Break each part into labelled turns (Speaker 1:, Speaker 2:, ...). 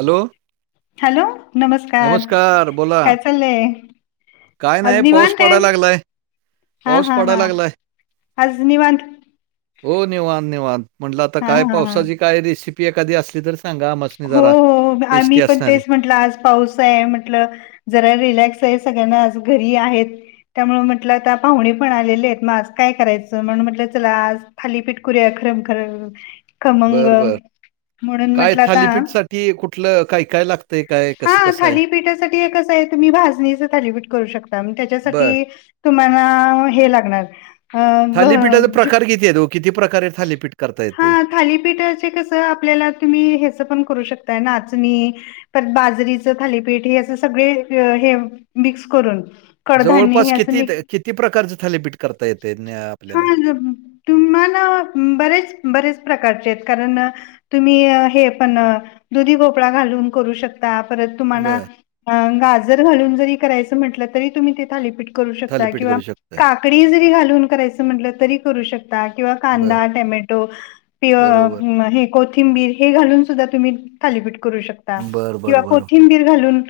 Speaker 1: Hello.
Speaker 2: Hello. नमस्कार. काय चाललंय?
Speaker 1: काय
Speaker 2: आज
Speaker 1: नाही. पाऊस
Speaker 2: निवांत आहे
Speaker 1: पडाय लागलाय.
Speaker 2: हा
Speaker 1: पाऊस
Speaker 2: हा हा.
Speaker 1: पडायला लागलाय
Speaker 2: आज निवांत?
Speaker 1: हो. निवांत निवांत. म्हटलं आता
Speaker 2: हा
Speaker 1: काय
Speaker 2: हा हा
Speaker 1: पावसाची काय रेसिपी एखादी असली तर सांगा आम्हास्नी.
Speaker 2: हो हो. आ मी पण तेच म्हंटलं आज- पाऊस आहे म्हंटल. जरा रिलॅक्स आहे सगळ्यांना आज घरी आहेत- त्यामुळे म्हटलं आता पाहुणे पण आलेले आहेत. म आज काय करायचं? म्हणून म्हटलं चला आज- थालीपीठ करु या अ ख्ररमखर खमंग
Speaker 1: बर बर
Speaker 2: म्हणून
Speaker 1: काय
Speaker 2: म्हटलं-
Speaker 1: थालीपीठसाठी कुठलं काय काय लागतंय काय
Speaker 2: हा.
Speaker 1: कसं कसं आहे
Speaker 2: थालीपीठासाठी एकच आहे तुम्ही भाजणीच थालीपीठ- करू शकता. म त्यासाठी
Speaker 1: बर
Speaker 2: तुम्हाला हे लागणार. अ
Speaker 1: थालीपीठाचे
Speaker 2: ग
Speaker 1: प्रकार किती आहेत ओ? किती प्रकारे थालीपीठ- करता
Speaker 2: हा.
Speaker 1: येते
Speaker 2: थालीपीठाचे कस? आपल्याला तुम्ही ह्याचं पण करू शकताय. नाचणी- पर बाजरीच थालीपीठ. हे असं सगळे हे मिक्स करून. कडधान्य
Speaker 1: जवळपास
Speaker 2: हे असं
Speaker 1: किती
Speaker 2: मिक्स-
Speaker 1: किती प्रकारचे थालीपीठ करता येतय?
Speaker 2: हा. तुम्हाला बरेच बरेच प्रकारचे आहेत कारण- तुम्ही हे पण दुधीभोपळा घालून करू शकता. ता परत तुम्हाला
Speaker 1: बर
Speaker 2: गाजर घालुन जरी करायच म्हटल तरी तुम्ही ते थालीपीठ- करू शकताय
Speaker 1: थालीपीठ
Speaker 2: कींवा
Speaker 1: करू शकताय
Speaker 2: काकडी जरी घालून कराय - म्हटलं तरी करू शकता किंवा
Speaker 1: बर
Speaker 2: कांदा टोमॅटो.
Speaker 1: बरोबर
Speaker 2: किंवा हे - कोथिंबीर हे घालून सुद्धा तुम्ही थालीपीठ करू शकता
Speaker 1: बर बर
Speaker 2: किंवा
Speaker 1: बर
Speaker 2: कोथिंबीर घालून-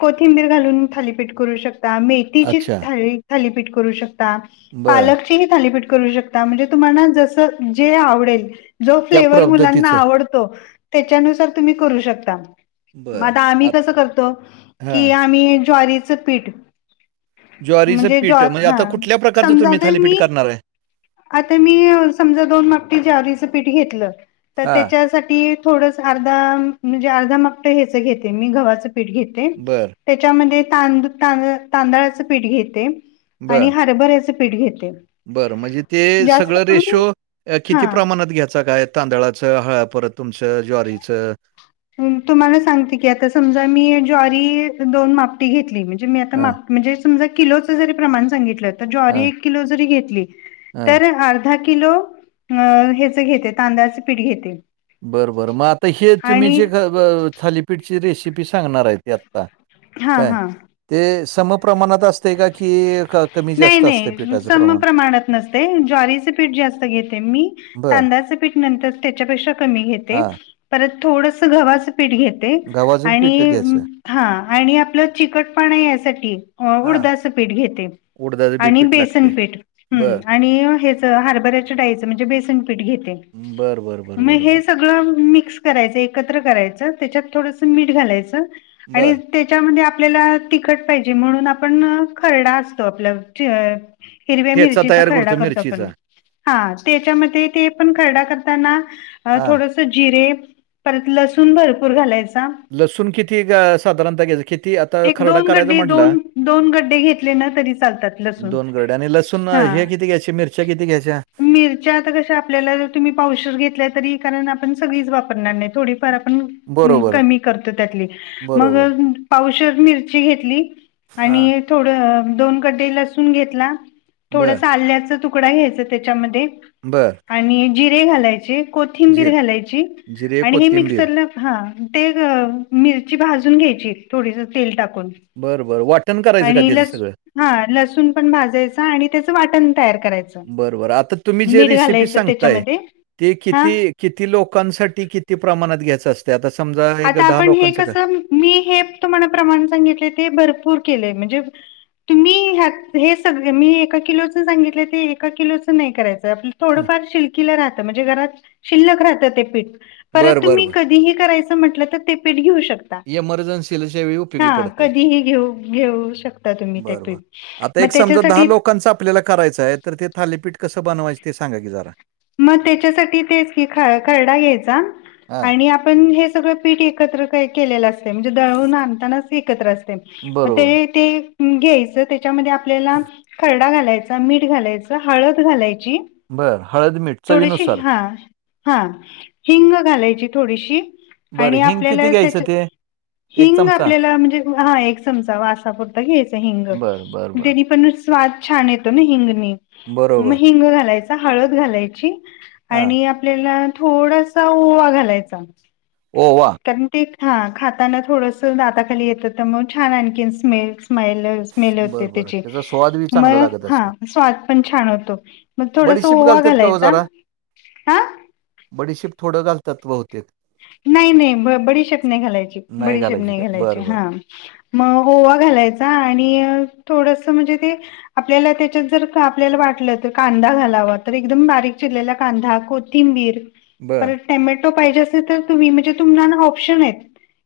Speaker 2: कोथिंबीर घालून थालीपीठ करू शकता. मेथीची
Speaker 1: अच्छा
Speaker 2: थाली थालीपीठ करू शकता.
Speaker 1: बर
Speaker 2: पालकचे ही थालीपीठ करू शकता म्हणजे तुम्हाला जस जे आवडेल- जो
Speaker 1: त्या
Speaker 2: फ्लेवर मुलांना
Speaker 1: पद्धतीचं
Speaker 2: आवडतो त्याच्यानुसार तुम्ही करू शकता. मग
Speaker 1: बरं.
Speaker 2: आता आम्ही
Speaker 1: आत
Speaker 2: कसं करतो की
Speaker 1: हां.
Speaker 2: आम्ही ज्वारीचं पीठ-
Speaker 1: ज्वारीचं
Speaker 2: म्हणजे
Speaker 1: पीठ
Speaker 2: ज्वा
Speaker 1: म्हणजे
Speaker 2: हा
Speaker 1: आता कुठल्या प्रकारचं
Speaker 2: समजा
Speaker 1: तुम्ही
Speaker 2: आता
Speaker 1: थालीपीठ
Speaker 2: मी
Speaker 1: करणार आहे?
Speaker 2: आता मी समजा दोन मापटी ज्वारीच पीठ घेतलं तर
Speaker 1: हां.
Speaker 2: त्याच्यासाठी- तेवढंच अर्धा म्हणजे अर्धा मापट ह्याच घेते मी गव्हाचं पीठ घेते.
Speaker 1: बरं,
Speaker 2: त्याच्यामध्ये तांदू तांद तांदळाचं पीठ घेते आणि
Speaker 1: बरं,
Speaker 2: हरबऱ्याच- पीठ घेते.
Speaker 1: बरं म्हणजे ते
Speaker 2: जास्त
Speaker 1: सगळं
Speaker 2: करून
Speaker 1: रेशो किती
Speaker 2: हा
Speaker 1: प्रमाणात घ्यायचा काय? तांदळाच हळ परत- तुमचं ज्वारीचं?
Speaker 2: म तुम्हाला सांगते की आता समजा मी ज्वारी, दोन मापटी घेतली, म्हणजे मी आता
Speaker 1: हां,
Speaker 2: माप म्हणजे समजा किलोच जरी प्रमाण सांगितल, तर ज्वारी
Speaker 1: हां,
Speaker 2: एक किलो जरी घेतली,
Speaker 1: हां.
Speaker 2: तर अर धा किलो अ ह्याच घेते, तांदळाच पीठ घेते.
Speaker 1: बरं बरं मग आता, हे तुम्ही
Speaker 2: आणि
Speaker 1: जे थालीपीठची रेसिपी सांगणार आहे ते, आता.
Speaker 2: हां हां.
Speaker 1: ते समप प्रमाणात असतय का की, कमी
Speaker 2: नाही
Speaker 1: जास्त असते
Speaker 2: नाही
Speaker 1: पिठाच प्रमाण?
Speaker 2: पिठ जास्त घेते मी,
Speaker 1: बरं.
Speaker 2: तांदळाच पिठ नंतर, त्याच्यापेक्षा कमी घेते,
Speaker 1: हां.
Speaker 2: परत थोडंस गव्हाच पिठ घे ते
Speaker 1: गव्हाचं पीठ
Speaker 2: आणि म
Speaker 1: घ्यायचं.
Speaker 2: हां आणि आपलं चिकटपणा यासाठी ऊड
Speaker 1: हां.
Speaker 2: दाच पिठ घेते
Speaker 1: उडदाचं बी
Speaker 2: आणि
Speaker 1: पीठ
Speaker 2: बेसन
Speaker 1: लागते.
Speaker 2: पिठ,
Speaker 1: बरं.
Speaker 2: हम्म आणि हे हरभऱ्याच्या डाळीच, म्हणजे बेसन पिठ घेते,
Speaker 1: बर बर बर
Speaker 2: मग
Speaker 1: बर
Speaker 2: हे
Speaker 1: बर
Speaker 2: सगळ गळ मिक्स करायचं, एकत्र करायचं, त्याच्यात थोडस मीठ घालायचं आणि
Speaker 1: बर
Speaker 2: त्याच्यामध्ये आपल्याला तिखट पाहिजे, म्हणून आपण खरडा असतो आपला ची हिरव्या
Speaker 1: ठेचा
Speaker 2: मिरचीचा
Speaker 1: तयार
Speaker 2: खरडा करतो आपण
Speaker 1: मिरचीचा
Speaker 2: हां त्याच्यामध्ये ते पण खरडा करताना,
Speaker 1: हा
Speaker 2: थोड स जिरे, परत लसूण भरपूर घालायचा.
Speaker 1: लसूण किती ग साधारणतः घ्यायचं, किती आता
Speaker 2: एक
Speaker 1: खरडा
Speaker 2: दोन
Speaker 1: करायचा
Speaker 2: गड्डे
Speaker 1: म्हटला
Speaker 2: दोन दोन गड्डे घेतले ना तरी चालतात लसूण
Speaker 1: दोन गरडे आणि लसूण
Speaker 2: हा
Speaker 1: हे किती घ्यायचे, मिरच्या किती घ्यायच्या?
Speaker 2: मिरच्या आता कशा आपल्याला जर तुम्ही पावशर घेतल्या, तरी कारण आपण सगळीच वापरणार नाही थोडी फार
Speaker 1: बरोबर
Speaker 2: कमी करतो त्यातली, मग
Speaker 1: बरोबर
Speaker 2: पावशर मिरची घेतली.
Speaker 1: हा
Speaker 2: आणि थोड दोन गड्डे लसून घेतला,
Speaker 1: बर
Speaker 2: थोडस आल्याचं तू कडा घ्यायचा त्याच्यामध्ये
Speaker 1: बं.
Speaker 2: आणि जिरे घालायचे, कोथिंबीर घालायची
Speaker 1: जिरे
Speaker 2: आणि हे
Speaker 1: कोथिंबीर
Speaker 2: मिक्सरला हां, ते ग मिरची भाजून घ्यायची, थोडीस तेल टाकून.
Speaker 1: बरं बरं वाट
Speaker 2: आणि लस हां लसूण पण भाजायचा आणि त्याचं वाटण तयार करायचं.
Speaker 1: बरबर आता तुम्ही जे
Speaker 2: मीठ
Speaker 1: रेसिपी
Speaker 2: घालायचं
Speaker 1: सांगताय,
Speaker 2: त्याच्यामध्ये
Speaker 1: ते
Speaker 2: हा
Speaker 1: किती किती लोकांसाठी, किती प्रमाणात घ्यायचं असत? आता समजा एक
Speaker 2: आता
Speaker 1: दहा
Speaker 2: आपण हे
Speaker 1: लोकांचं क
Speaker 2: कसं मी हे तुम्हाला प्रमाण सांगितलय, ते भरपूर केलेय म्हणजे तुम्ही ह्यात हे सग, मी एका किलोच सांगितलं, ते एका किलोचं नाही करायचं. ते आपल
Speaker 1: हं.
Speaker 2: थोडंफार शिल्कीला राहतं, म्हणजे घरात शिल्लक राहतं ते पीठ.
Speaker 1: बर
Speaker 2: परत
Speaker 1: बर
Speaker 2: तुम्ही
Speaker 1: बर
Speaker 2: कधीही करायचं म्हटलं तर, ते पीठ घेऊ शक ता,
Speaker 1: इमर्जन्सीच्या वेळी उपयोगी
Speaker 2: हा
Speaker 1: पडते
Speaker 2: कधीही घेऊ- घेऊ शकता तुम्ही ते
Speaker 1: बरं, बरं.
Speaker 2: पीठ.
Speaker 1: आता
Speaker 2: मग
Speaker 1: एक समजा दहा
Speaker 2: त्याच्यासाठी
Speaker 1: लोकांचं आपल्याला करायचं आहे, तर ते थालीपीठ कसं बनवायचं, ते सांगा की जरा.
Speaker 2: मग त्याच्यासाठी तेच की, खरडा घ्यायचा
Speaker 1: हां,
Speaker 2: आणि आपण हे सगळ पिठ एकत्र काय-केलेले असत म्हणजे दळून आणतानाच एकत्र असते, म
Speaker 1: बरोबर.
Speaker 2: ते ते घ्यायचं, त्याच्यामध्ये आपल्याला खरडा घालायचा, मीठ घालायच, हळद घालायची
Speaker 1: बरं, हळद-मिठ.
Speaker 2: थोडीशी हां, हां हिंग घालायची थोडीशी
Speaker 1: बरं,
Speaker 2: आणि
Speaker 1: हिंग किती
Speaker 2: आपल्याला
Speaker 1: घ्यायचं
Speaker 2: त्याच्या
Speaker 1: ते?
Speaker 2: हिंग
Speaker 1: चमचा?
Speaker 2: आपल्याला, म्हणजे हां एक चमचा, वासापुरता घ्यायचा हिंग.
Speaker 1: बरं, बरं, बरं.
Speaker 2: तेनी पण नुस स्वाद छान येतो ना हिंगणी मग
Speaker 1: बरोबर.
Speaker 2: हिंग घालायचा, हळद घालायची.
Speaker 1: हां,
Speaker 2: आणि आपल्याला थोडासा ओवा घालायचा.
Speaker 1: ओवा.
Speaker 2: कारण ते खा खाताना थोडंस दाताखाली येतं तर मग छान आणखी स्मेल स्माईल स्मेल होते
Speaker 1: बरं, बरं.
Speaker 2: त्याची
Speaker 1: त्याचा स्वाद बी
Speaker 2: म
Speaker 1: चांगला लागत
Speaker 2: हा
Speaker 1: असेल.
Speaker 2: स्वाद पण छान होतो मग थोडास
Speaker 1: बडीशेप
Speaker 2: ओवा
Speaker 1: घालतात का
Speaker 2: घालायचा हा
Speaker 1: बडीशिप थोडं घालतात बहुतेक
Speaker 2: नाही नाही ब बडीशेप नाही घालायची बडीशेप नाही
Speaker 1: का?
Speaker 2: घालायची
Speaker 1: बरं, बरं.
Speaker 2: हा म ओवा घालायचा आणि थोडस म्हणजे ते आपल्याला त्याच्यात जर आपल्याला वाटलं तर कांदा घालावा तर एकदम बारीक चिरलेला कांदा को कोथिंबीर.
Speaker 1: बरं
Speaker 2: टमॅटो पाहिजे असेल तर तुम्ही म्हणजे तुमना ना ऑप्शन आहेत.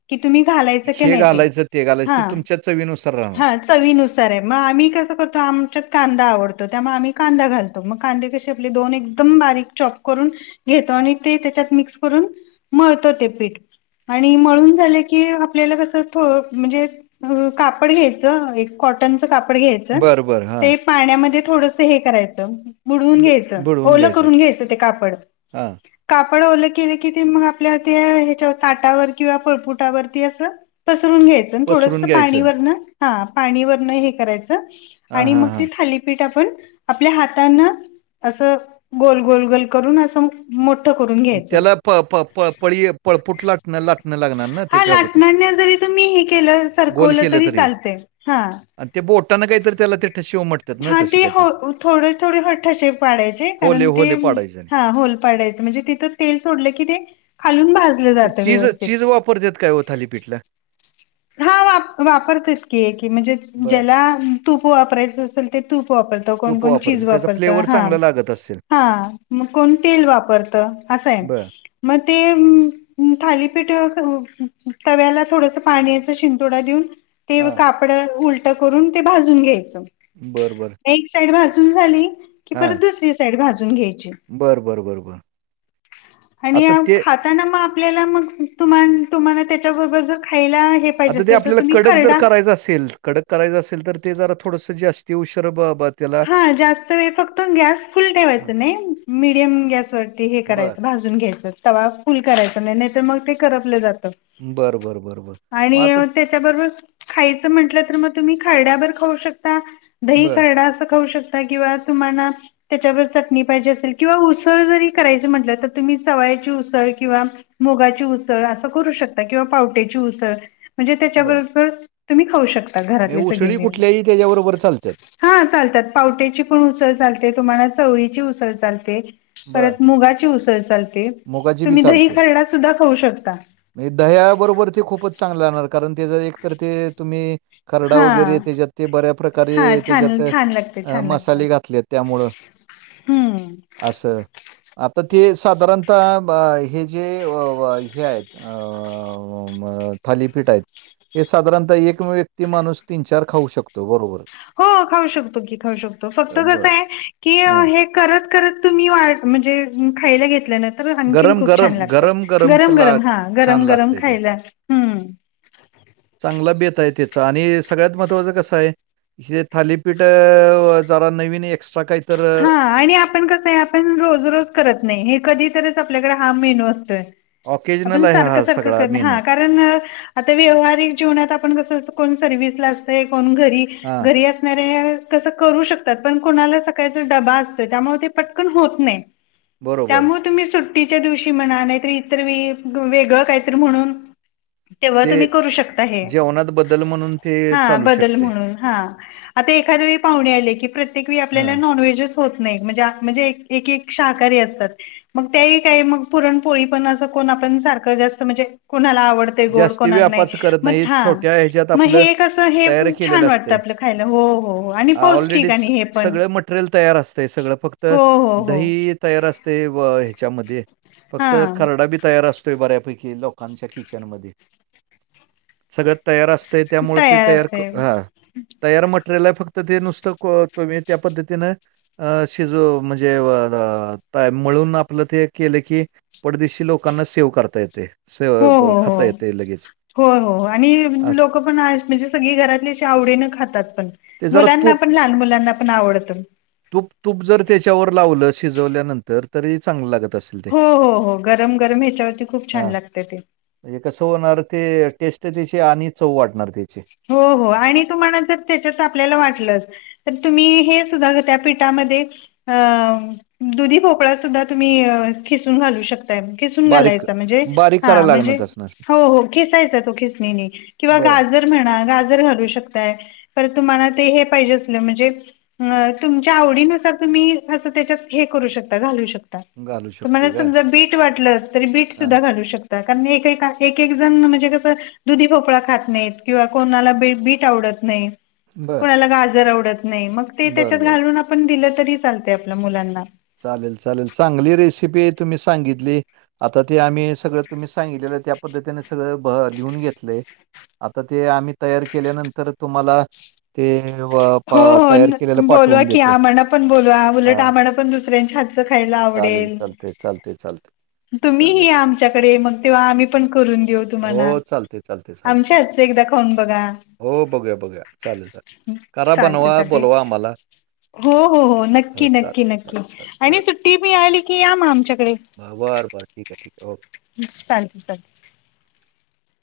Speaker 2: कि तुम्ही घालायचं की
Speaker 1: हे
Speaker 2: नाही ते
Speaker 1: घालायचं, घालायचं
Speaker 2: हा
Speaker 1: ते तुमच्या चवीनुसार राहणार.
Speaker 2: हाच चवीनुसार हे मग आम्ही कसं करतो आमच्या कांदा आवडतो त्यामुळे आम्ही कांदा घालतो. मग कांदे क आपले दोन एकदम बारीक चॉप करून घेतो आणि ते त्याच्यात मिक्स करून मळतो ते पीठ. आणि मळून झाले की आपल्याला कस थो म्हणजे कापड घ्यायचं एक कॉटनचं कापड घ्यायचं
Speaker 1: बरं, बरं. हां.
Speaker 2: ते पाण्यामध्ये थोडस हे करायचं. बुडवून
Speaker 1: ब
Speaker 2: घ्यायचं
Speaker 1: बुडवून
Speaker 2: ओलं करून घ्यायचं ते कापड
Speaker 1: हां,
Speaker 2: कापड ओलं केलं की ते मग आपल्या त्या हेच्यावर ताटावर किंवा पळपुटावरती असं पसरून घ्यायचं. मग थोडस
Speaker 1: पसरून
Speaker 2: पाणी
Speaker 1: घ्यायचं.
Speaker 2: वर्ण हा पाणी वर्ण हे करायच
Speaker 1: हां,
Speaker 2: आणि
Speaker 1: हां,
Speaker 2: मगं ते
Speaker 1: हां.
Speaker 2: थाली पीठ आपण आपल्या हातानच असं गोल गोल गोल करून असं मोठं करून घ्यायचं.
Speaker 1: त्याला प प प पळी पळपूट लाटणं लाटणं लागणार ना ते
Speaker 2: हा
Speaker 1: ते
Speaker 2: लाटण्याने जरी तुम्ही हे केलं
Speaker 1: गोल
Speaker 2: सरकवल
Speaker 1: केलं
Speaker 2: तरी चालतंय हा.
Speaker 1: आणि ते बोटानं काहीतरी त्याला ते ठशिव म्हटतात ना
Speaker 2: हा
Speaker 1: तसे
Speaker 2: ते
Speaker 1: काहीतरी
Speaker 2: हो थोडं थोडे हो ठसे पाडायचे.
Speaker 1: होले
Speaker 2: कारण ते
Speaker 1: होले पाडायचे आणि
Speaker 2: हा होल पाडायच म्हणजे तिथं तेल सोडलं की ते खालुन भाज
Speaker 1: ते चीज चीज वापरत्यात काय ओ थालीपीठला?
Speaker 2: हा वा वापरतात की की म्हणजे
Speaker 1: बर
Speaker 2: ज्याला तूप वापरायचं असेल ते तूप वापर कोण
Speaker 1: तूप
Speaker 2: कोण चीज
Speaker 1: वापरतात त्याचा
Speaker 2: वापरत
Speaker 1: फ्लेवर
Speaker 2: हा
Speaker 1: चांगला लागत असेल
Speaker 2: हा मग कोण तेल वापरतं असं हाय.
Speaker 1: बर
Speaker 2: म ते थालीपीठ तव्याला थोडंसं पाण्याचा शिंतोडा देऊन ते
Speaker 1: हा
Speaker 2: कापड उलटं करून ते भाजून घ्यायचं.
Speaker 1: बरं बरं.
Speaker 2: एक साईड भाजून झाली की परत दुसरी साईड भाजून घ्यायची.
Speaker 1: बर बर बर बर
Speaker 2: आणि
Speaker 1: आता ते
Speaker 2: खा ताना मग आपल्याला मग तुम तुम्हाला त्याच्याबरोबर जर खायला हे पाहिजे
Speaker 1: आता ते
Speaker 2: असेल तर
Speaker 1: आपल्याला
Speaker 2: तुम्ही
Speaker 1: कडक जर
Speaker 2: खरडा
Speaker 1: करायचं असेल कडक करायचं असेल तर ते जरा थोडंसं जास्ती उशर बा बत
Speaker 2: हा जास्त वेळ फक्त गॅस फुल ठेवायच
Speaker 1: हा
Speaker 2: नाही मिडियम गॅसवरती हे
Speaker 1: बर
Speaker 2: करायचं भाजु न घ्यायचं तवा फुल करायच नाही नाहीतर मग ते करपलं जात.
Speaker 1: बर बर बर बर मग
Speaker 2: आणि
Speaker 1: आता
Speaker 2: अ ते च्याबरोबर खायचं म्हटलं तर तुम्ही खरडा बर खाऊ शकता दही
Speaker 1: बर
Speaker 2: खरडा अस खाऊ शकता किंवा तुम्हाला त्याच्यावर चटणी पाहिजे असेल किंवा उसळ जरी करायची म्हटलं तर तुम्ही चवाळ्याची उसळ किंवा मुगाची उसळ असं करू शकताय किंवा पावट्याची उसळ म्हणजे
Speaker 1: बर
Speaker 2: त्याच्याबरोबर तुम्ही खाऊ शकता
Speaker 1: म्हणजे
Speaker 2: घरातले सगळे
Speaker 1: उसळी
Speaker 2: मिळून.
Speaker 1: कुठल्याही त्याच्याबरोबर चालत्यात.
Speaker 2: हा चालतात पावट्याची पण उसळ चालते तुम्हाला चवळीची उसळ चालते.
Speaker 1: बरं.
Speaker 2: परत मुगाची उसळ चालते,
Speaker 1: मुगाची बी
Speaker 2: तुम्ही दही
Speaker 1: चालते.
Speaker 2: खरडा सुद्धा खाऊ शकता.
Speaker 1: म्हणजे दह्याबरोबर ते खूपच चांगलं राहणार कारण ते ज एक तर ते तुम्ही खरडा
Speaker 2: हा
Speaker 1: वगैरे त्याच्यात ते बऱ्या प्रकारे
Speaker 2: हा छान
Speaker 1: त्याच्यात
Speaker 2: छान लागते
Speaker 1: अ
Speaker 2: छान लागते
Speaker 1: मसाले घातलेत त्यामुळं
Speaker 2: हम्म.
Speaker 1: असं आता ते साधारण ता ब हे जे अ हे आहेत. अ अ अ म थालीपीठ आहेत. हे साधारणतः एक व्यक्ती माणूस तीन चार खाऊ शकतो बरोबर.
Speaker 2: हो खाऊ शकतो की खाऊ शकतो फक्त
Speaker 1: बरं.
Speaker 2: कसंय की
Speaker 1: हां.
Speaker 2: हे करत करत तुम्ही वा म्हणजे खायला घेतलं न तर आणखीन खूप
Speaker 1: गरम-गरम,
Speaker 2: छान लागत
Speaker 1: गरम-गरम
Speaker 2: गरम
Speaker 1: ला
Speaker 2: गरम हा
Speaker 1: छान
Speaker 2: गरम गरम
Speaker 1: लागतंय ते.
Speaker 2: खायला हम्म.
Speaker 1: चांगला बेत आहे त्याचा, आणि सगळ्यात महत्वाचं कसंय हे थालीपीठं अ जरा नवीन एक्स्ट्रा काय
Speaker 2: हा आणि आपण कसंय आप पण रोज रोज करत नाही हे कधीतरंच आपल्याकडे हा मेनू असतोय. आपण
Speaker 1: ऑकेजनल आहे
Speaker 2: सारखं
Speaker 1: हा
Speaker 2: सारखं
Speaker 1: सगळा
Speaker 2: करणे हा
Speaker 1: मेनू.
Speaker 2: का कारण आता व्यवहारीक जीवनात आपण कसं स कोण सर्विसला असतंय कोण घरी
Speaker 1: हां,
Speaker 2: घरी असणाऱ्या ह्या कसं करू शकतात पण कोणाला स सकाळचा डबा असतंय त्यामुळ ते पटकन होत नाय
Speaker 1: बरोबर.
Speaker 2: त्यामुळं तुम्ही सु ट्टीच्या दिवशी म्हणा नायतर इतर वेळी वेगळं कायतरी म्हणून तेव्हा
Speaker 1: ते
Speaker 2: तुम्ही करू शकता हे.
Speaker 1: जेवणात बदल म्हणून ते
Speaker 2: हा
Speaker 1: चालू
Speaker 2: बदल
Speaker 1: शकते.
Speaker 2: म्हणून हा आता एखादं वेळी पाहुणे आले की प्रत्येक वेळी आप
Speaker 1: हां,
Speaker 2: नॉन व्हेजच होत नाही म्हणजे म्हणजे एक एक शाकाहारी असतात. मग त्याही काही मग पुरणपोळी पण असं कोण आपण सारखं जास्त म्हणजे कुणाला आवड ते गोड
Speaker 1: जास्ती
Speaker 2: कोणाला नाय,
Speaker 1: व्यापाचं करत नाही.
Speaker 2: हा
Speaker 1: छोट्या ह्याच्यात
Speaker 2: म
Speaker 1: आपलं
Speaker 2: हे कसं हे
Speaker 1: तयार
Speaker 2: छान
Speaker 1: केलेलं
Speaker 2: वाटत
Speaker 1: असतंय.
Speaker 2: आपल खायला हो हो आणि पौष्टिक आणि हे पण
Speaker 1: मट्रेल तयार असतय सगळं फक्त
Speaker 2: हो हो हो
Speaker 1: दही तयार असतय व ह्याच्यामध्ये
Speaker 2: हा
Speaker 1: फक्त खरडा बी तयार असतोय बऱ्यापैकी लोकांच्या किचन मधे सगळं तयार असतंय त्यामुळ ते तयार क
Speaker 2: असते
Speaker 1: हा
Speaker 2: हो
Speaker 1: तयार मट्रेल हाय, फक्त ते नुसतं को तुम्ही त्या पद्धतीनं अ शिजो म्हणजे व द काय मळून आपलं ते केलं की पटदीशी लोकांना सेव्ह करता येतंय स प खाता येतय लगींच.
Speaker 2: होय हो आणि लोक पण आहेत म्हणजे सगळी घरातली अशी आवडीनं खातात पण.
Speaker 1: ते जरा
Speaker 2: मुलांना
Speaker 1: तूप
Speaker 2: पण लहान मुलांना पण आवडतं.
Speaker 1: तूप तूप जर त्याच्यावर लावलं शिजवल्या नं तर तरी चांगलं लागत असल ते
Speaker 2: हो, हो, हो. गरम, गरम ह्याच्यावरती खूप छान
Speaker 1: हा
Speaker 2: लागतं ते.
Speaker 1: म्हणजे कसं होणार ते टेस्ट त्याची आणि चव वाढणार त्याची
Speaker 2: हो हो आणि तुम्हानां जर त्याच्यात आपल्याला वाटलंच तर तुम्ही हे सुद्धा त्या पीठामध्ये अं दुधी भोपळा सुद्धा तुम्ही अ खिसून घालू शकताय. खिसून
Speaker 1: बारीक
Speaker 2: घालायचा म्हणजे
Speaker 1: बारीक
Speaker 2: हा
Speaker 1: करायला
Speaker 2: म्हणजे
Speaker 1: लागणार असणार.
Speaker 2: हो हो खिसायचा तो खिसणीनी किंवा
Speaker 1: बरं.
Speaker 2: गाज म्हणा गाजर घालू शकताय तुम्हाला ते हे पाहिजे असलं म्हणजे अ तुमच्या आवडीनुसार तुम्ही असं त्याच्यात हे करू शकता घालू शक ता.
Speaker 1: घालू
Speaker 2: तुम्हाला
Speaker 1: शकतोय काय?
Speaker 2: समजा बीट वाटलं तरी बीट
Speaker 1: हां.
Speaker 2: सुद्धा घालू शक ता. कारण एकएका एक एक जण म्हणजे कसं दुधी भोपळा खात नायत. किंवा कोणाला बी -बीट आवडत नाय
Speaker 1: बरं.
Speaker 2: कोणाला गाजर आवडत नाय मग ते त्याच्यात
Speaker 1: बरं, बरं.
Speaker 2: घालून आपण दिलं तरी चालतय आपल्या मुलांना.
Speaker 1: चालेल चालेल चांगली रेसिपी तुम्ही सांगितली. आता ते आम्ही सगळं तुम्ही सांगितलेलं त्या पद्धतीने सगळं भ-लिहून घेतलय. आता ते आम्ही तयार केल्यानंतर तुम्हाला ते व प
Speaker 2: हो हो
Speaker 1: तयार
Speaker 2: न
Speaker 1: केलेलं
Speaker 2: -बोलवा
Speaker 1: पाठवून
Speaker 2: की
Speaker 1: देतो.
Speaker 2: आम्हानां पण बोलवा उलट
Speaker 1: हा
Speaker 2: आम्हानां पण दुसऱ्यांच्या हात च खायला
Speaker 1: चालेल
Speaker 2: आवडेल.
Speaker 1: चालतंय चालतंय चालतंय.
Speaker 2: तुम्ही ही
Speaker 1: चालेल
Speaker 2: या आमच्याकडे मग तेव्हा आम्ही पण करून देऊ तुम्हाला.
Speaker 1: हो चालतंय चाल
Speaker 2: आमच्या हातचं एकदा खाऊन बघा.
Speaker 1: हो बघूया बघूया चालेल चालेल का
Speaker 2: चालतंय चालतंय हो हो हो नक्की
Speaker 1: चालेल.
Speaker 2: नक्की न
Speaker 1: चालेल
Speaker 2: क्की आणि सुट्टी मिळाली की या म आमच्याकडे.
Speaker 1: बर बर ठिकाय ठिकाय ओके.
Speaker 2: चालतंय चालतंय.